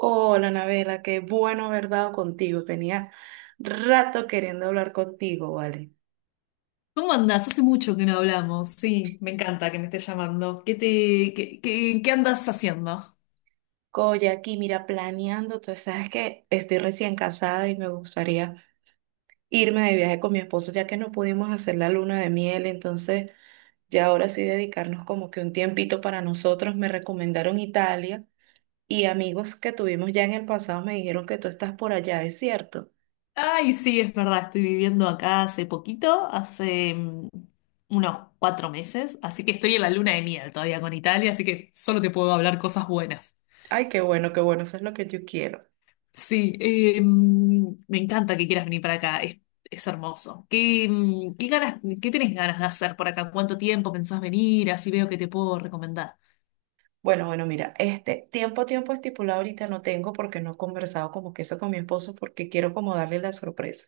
Hola, Anabela, qué bueno haber dado contigo. Tenía rato queriendo hablar contigo, ¿vale? ¿Cómo andás? Hace mucho que no hablamos. Sí, me encanta que me estés llamando. ¿Qué te, qué andas haciendo? Oye, aquí, mira, planeando, tú sabes que estoy recién casada y me gustaría irme de viaje con mi esposo, ya que no pudimos hacer la luna de miel, entonces ya ahora sí dedicarnos como que un tiempito para nosotros. Me recomendaron Italia y amigos que tuvimos ya en el pasado me dijeron que tú estás por allá, ¿es cierto? Ay, sí, es verdad, estoy viviendo acá hace poquito, hace unos cuatro meses, así que estoy en la luna de miel todavía con Italia, así que solo te puedo hablar cosas buenas. Ay, qué bueno, eso es lo que yo quiero. Sí, me encanta que quieras venir para acá, es hermoso. ¿ qué ganas, qué tenés ganas de hacer por acá? ¿Cuánto tiempo pensás venir? Así veo que te puedo recomendar. Bueno, bueno, mira, este tiempo estipulado ahorita no tengo porque no he conversado como que eso con mi esposo porque quiero como darle la sorpresa.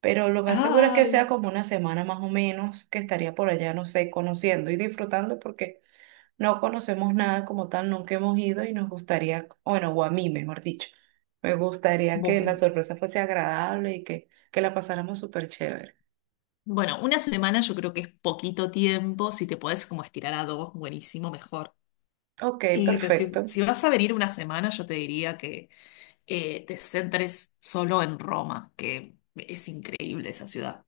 Pero lo más seguro es que Ay, sea como una semana más o menos que estaría por allá, no sé, conociendo y disfrutando porque no conocemos nada como tal, nunca hemos ido y nos gustaría, bueno, o a mí mejor dicho, me gustaría que la bueno. sorpresa fuese agradable y que la pasáramos súper chévere. Bueno, una semana yo creo que es poquito tiempo. Si te puedes como estirar a dos, buenísimo, mejor. Ok, Y, pero perfecto. si vas a venir una semana, yo te diría que te centres solo en Roma, que es increíble esa ciudad.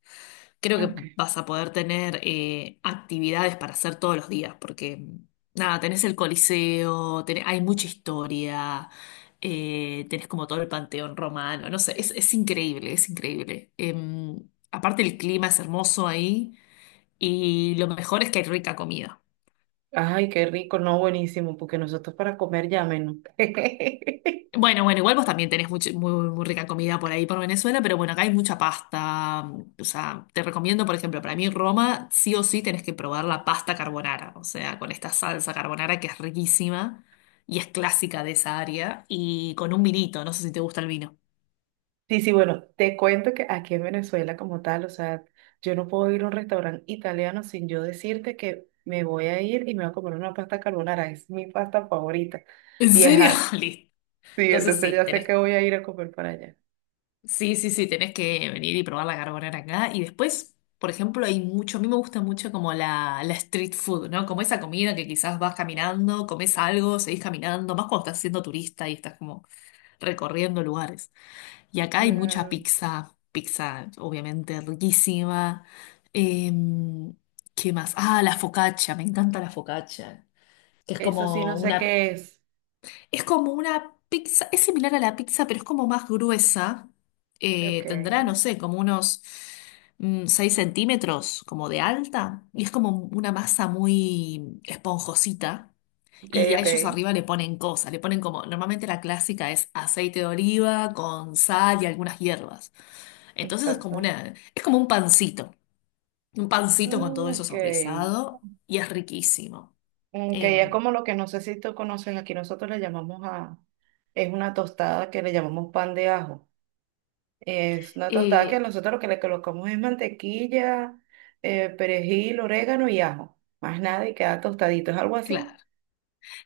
Creo que Ok. vas a poder tener actividades para hacer todos los días, porque nada, tenés el Coliseo, hay mucha historia, tenés como todo el panteón romano, no sé, es increíble, es increíble. Aparte el clima es hermoso ahí. Y lo mejor es que hay rica comida. Ay, qué rico, no, buenísimo, porque nosotros para comer ya menos. Bueno, bueno, igual vos también muy, muy rica comida por ahí, por Venezuela, pero bueno, acá hay mucha pasta. O sea, te recomiendo, por ejemplo, para mí Roma, sí o sí tenés que probar la pasta carbonara, o sea, con esta salsa carbonara que es riquísima y es clásica de esa área, y con un vinito, no sé si te gusta el vino. Sí, sí, bueno, te cuento que aquí en Venezuela como tal, o sea, yo no puedo ir a un restaurante italiano sin yo decirte que me voy a ir y me voy a comer una pasta carbonara, es mi pasta favorita. ¿En Y serio? ajá, Listo. sí, Entonces entonces sí, ya sé que tenés voy a ir a comer para allá. Sí, sí, sí, tenés que venir y probar la carbonara acá. Y después, por ejemplo, hay mucho, a mí me gusta mucho como la street food, ¿no? Como esa comida que quizás vas caminando, comes algo, seguís caminando, más cuando estás siendo turista y estás como recorriendo lugares. Y acá hay mucha Claro. pizza, pizza obviamente riquísima. Em, ¿Qué más? Ah, la focaccia, me encanta la focaccia, que Eso sí, no sé qué es. es como una pizza, es similar a la pizza, pero es como más gruesa. Ok, Tendrá, no sé, como unos 6 centímetros, como de alta. Y es como una masa muy esponjosita. ok, Y a ok, ellos arriba le ponen cosas, le ponen como, normalmente la clásica es aceite de oliva con sal y algunas hierbas. Entonces es como exacto. una, es como un pancito con Mm, todo eso ok, saborizado y es riquísimo. ok, es Em, como lo que no sé si tú conoces, aquí nosotros le llamamos a, es una tostada que le llamamos pan de ajo. Es una tostada que eh, nosotros lo que le colocamos es mantequilla, perejil, orégano y ajo. Más nada y queda tostadito. ¿Es algo claro, así?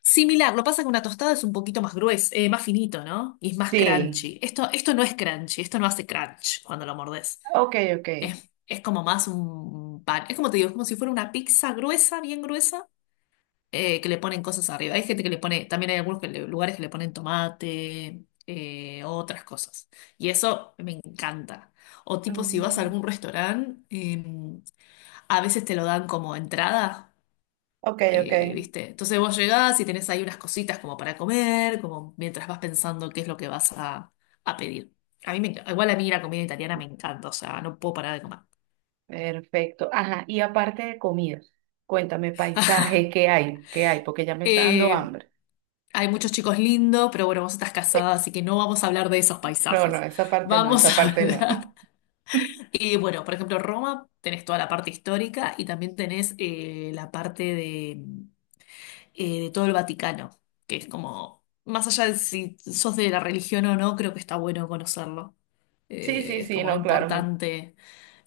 similar, lo pasa que una tostada es un poquito más gruesa, más finito, ¿no? Y es más Sí. crunchy. Esto no es crunchy, esto no hace crunch cuando lo mordes. Ok, ok. Es como más un pan. Es como te digo, es como si fuera una pizza gruesa, bien gruesa, que le ponen cosas arriba. Hay gente que le pone, también hay algunos lugares que le ponen tomate, otras cosas. Y eso me encanta. O tipo, si vas a Mm. algún restaurante, a veces te lo dan como entrada. Ok, ok. ¿Viste? Entonces vos llegás y tenés ahí unas cositas como para comer, como mientras vas pensando qué es lo que vas a pedir. A mí me enc- Igual a mí la comida italiana me encanta, o sea, no puedo parar de comer. Perfecto. Ajá. Y aparte de comidas, cuéntame paisajes, ¿qué hay? ¿Qué hay? Porque ya me está dando Eh, hambre. Hay muchos chicos lindos, pero bueno, vos estás casada, así que no vamos a hablar de esos No, no, paisajes. esa parte no, Vamos esa a parte no. hablar. Y bueno, por ejemplo, Roma, tenés toda la parte histórica y también tenés la parte de todo el Vaticano, que es como, más allá de si sos de la religión o no, creo que está bueno conocerlo. Sí, sí, Es sí, como no, claro. Me... importante,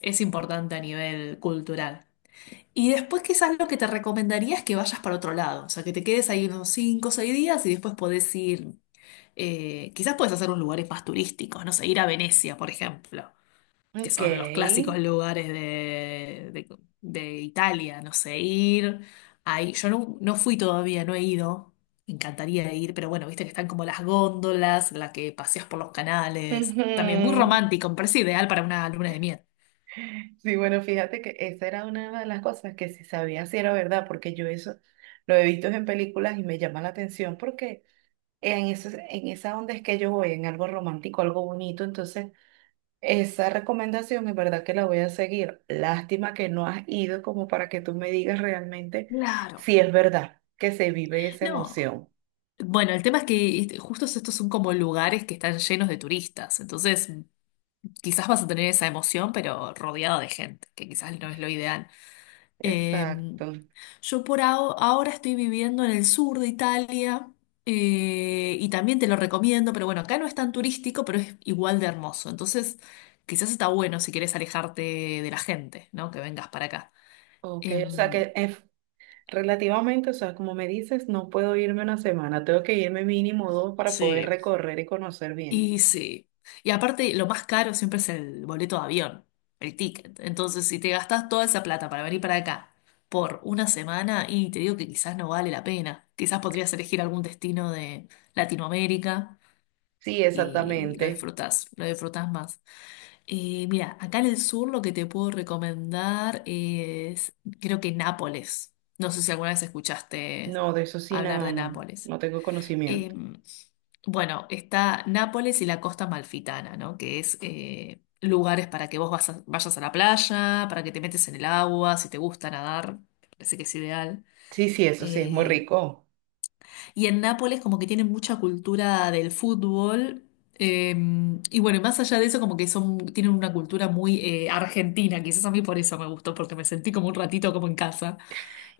es importante a nivel cultural. Y después quizás lo que te recomendaría es que vayas para otro lado, o sea, que te quedes ahí unos 5 o 6 días y después podés ir, quizás puedes hacer unos lugares más turísticos, no sé, ir a Venecia, por ejemplo que Ok. son los clásicos lugares de, de Italia, no sé, ir ahí. Yo no, no fui todavía, no he ido. Me encantaría ir, pero bueno, viste que están como las góndolas, la que paseas por los canales. Ujú. También muy romántico, me parece ideal para una luna de miel. Sí, bueno, fíjate que esa era una de las cosas que si sabía si era verdad, porque yo eso lo he visto en películas y me llama la atención porque en eso, en esa onda es que yo voy, en algo romántico, algo bonito, entonces esa recomendación es verdad que la voy a seguir. Lástima que no has ido como para que tú me digas realmente Claro. si es verdad que se vive esa No. emoción. Bueno, el tema es que este, justo estos son como lugares que están llenos de turistas, entonces quizás vas a tener esa emoción, pero rodeado de gente, que quizás no es lo ideal. Em, Exacto. Yo ahora estoy viviendo en el sur de Italia, y también te lo recomiendo, pero bueno, acá no es tan turístico, pero es igual de hermoso. Entonces, quizás está bueno si quieres alejarte de la gente, ¿no? Que vengas para acá. Ok, o sea Em, que es relativamente, o sea, como me dices, no puedo irme una semana, tengo que irme mínimo dos para poder sí, recorrer y conocer bien. y sí. Y aparte, lo más caro siempre es el boleto de avión, el ticket. Entonces, si te gastas toda esa plata para venir para acá por una semana, y te digo que quizás no vale la pena. Quizás podrías elegir algún destino de Latinoamérica. Sí, Y exactamente. Lo disfrutas más. Mira, acá en el sur lo que te puedo recomendar es, creo que Nápoles. No sé si alguna vez escuchaste No, de eso sí, hablar nada, de no, Nápoles. no tengo conocimiento. Eh, bueno, está Nápoles y la costa malfitana, ¿no? Que es lugares para que vayas a la playa, para que te metes en el agua, si te gusta nadar, parece que es ideal. Sí, sí, eso sí, es muy Eh, rico. y en Nápoles como que tienen mucha cultura del fútbol. eh, y bueno, y más allá de eso, como que son, tienen una cultura muy argentina. Quizás a mí por eso me gustó, porque me sentí como un ratito como en casa.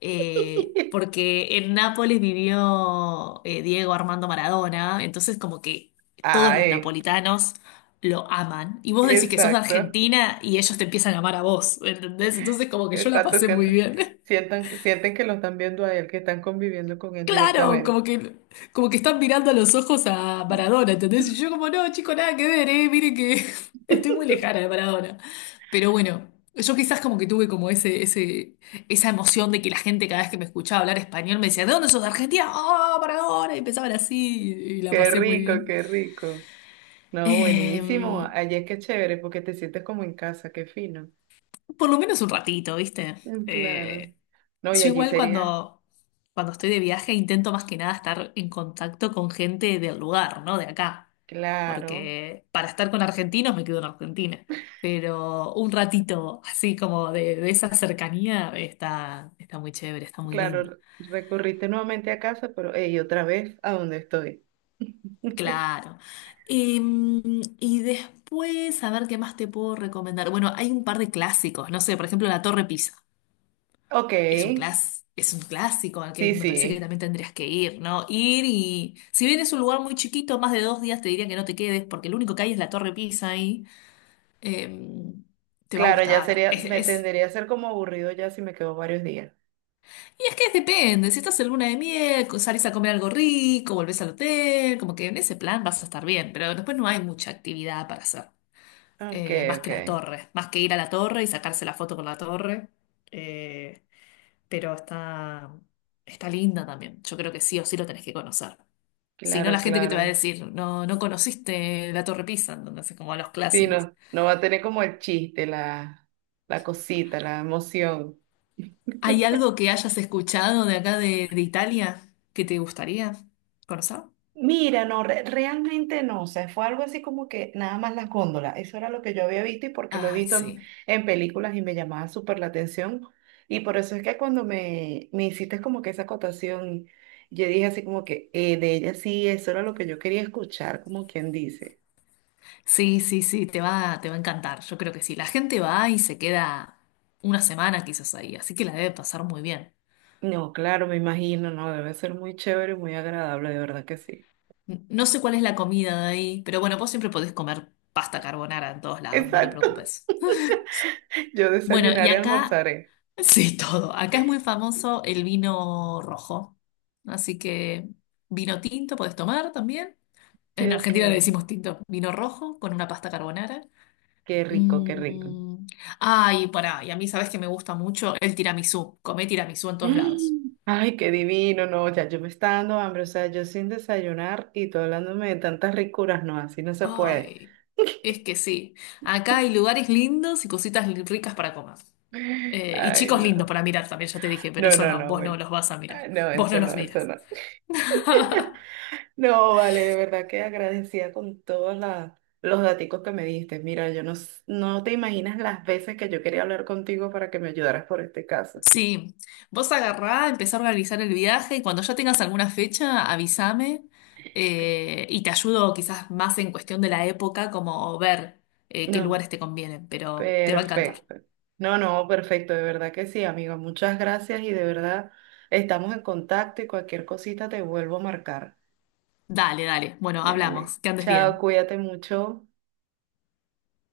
Porque en Nápoles vivió Diego Armando Maradona, entonces como que todos los Ay, napolitanos lo aman. Y vos decís que sos de exacto, Argentina y ellos te empiezan a amar a vos, ¿entendés? Entonces como que yo la exacto, pasé muy sienten, bien. sientan, que- sienten que lo están viendo a él, que están conviviendo con él Claro, directamente. Como que están mirando a los ojos a Maradona, ¿entendés? Y yo como, no, chico, nada que ver, mire que estoy muy lejana de Maradona. Pero bueno, yo quizás como que tuve como esa emoción de que la gente cada vez que me escuchaba hablar español me decía, ¿de dónde sos? ¿De Argentina? ¡Oh, Maradona! Y empezaban así y la Qué pasé muy rico, bien. qué rico. No, Eh, buenísimo. Allí es que es chévere porque te sientes como en casa, qué fino. por lo menos un ratito, ¿viste? Mm, claro. Eh, No, y Yo allí igual sería, cuando estoy de viaje intento más que nada estar en contacto con gente del lugar, ¿no? De acá. claro, Porque para estar con argentinos me quedo en Argentina. Pero un ratito así como de esa cercanía está, está muy chévere, está muy lindo. claro, recurriste nuevamente a casa, pero hey, otra vez a donde estoy. Claro. Y después, a ver qué más te puedo recomendar. Bueno, hay un par de clásicos, no sé, por ejemplo, la Torre Pisa. Ok, Es un clásico al que sí, me parece que sí. también tendrías que ir, ¿no? Ir y si bien es un lugar muy chiquito, más de dos días te diría que no te quedes porque lo único que hay es la Torre Pisa ahí. eh, Te va a Claro, ya gustar. sería, me tendería a ser como aburrido ya si me quedo varios días. Y es que depende, si estás en luna de miel, salís a comer algo rico, volvés al hotel, como que en ese plan vas a estar bien, pero después no hay mucha actividad para hacer. Ok, Más ok. que la torre, más que ir a la torre y sacarse la foto con la torre. eh, pero está, está linda también. Yo creo que sí o sí lo tenés que conocer. Si no, la Claro, gente que te va a claro. decir, no, no conociste la Torre Pisa, entonces como a los Sí, clásicos. no, no va a tener como el chiste, la cosita, la emoción. ¿Hay algo que hayas escuchado de acá de Italia que te gustaría conocer? Mira, no, realmente no, o sea, fue algo así como que nada más las góndolas, eso era lo que yo había visto y porque lo he Ay, visto sí. en películas y me llamaba súper la atención y por eso es que cuando me hiciste como que esa acotación, yo dije así como que de ella sí, eso era lo que yo quería escuchar, como quien dice. Sí, sí, sí, te va a encantar. Yo creo que sí. La gente va y se queda una semana quizás ahí, así que la debe pasar muy bien. No, claro, me imagino, no, debe ser muy chévere y muy agradable, de verdad que sí. No sé cuál es la comida de ahí, pero bueno, vos siempre podés comer pasta carbonara en todos lados, no te Exacto, preocupes. yo Bueno, y desayunaré, acá, almorzaré. sí, todo. Acá es muy famoso el vino rojo. Así que vino tinto puedes tomar también. Sí, En ok, Argentina le decimos tinto, vino rojo con una pasta carbonara. qué rico, qué rico. Mm. Ay, pará, y a mí sabes que me gusta mucho el tiramisú. Comé tiramisú en todos lados. Mm. Ay, qué divino, no, ya yo me está dando hambre, o sea, yo sin desayunar y tú hablándome de tantas ricuras, no, así no se puede. Ay, es que sí. Acá hay lugares lindos y ricas para comer. Y Ay, chicos lindos no. para mirar también, ya te dije, pero No, eso no, no, no, vos no bueno. los vas a mirar. Ay, no, Vos no eso no, los eso miras. no. No, vale, de verdad que agradecida con todos los daticos que me diste. Mira, yo no, no te imaginas las veces que yo quería hablar contigo para que me ayudaras por este caso. Sí, vos agarrá, empezá a organizar el viaje y cuando ya tengas alguna fecha, avísame y te ayudo quizás más en cuestión de la época, como ver qué No. lugares te convienen, pero te va a encantar. Perfecto. No, no, perfecto, de verdad que sí, amigo. Muchas gracias y de verdad estamos en contacto y cualquier cosita te vuelvo a marcar. Dale, dale. Bueno, Dale. hablamos. Que andes Chao, bien. cuídate mucho.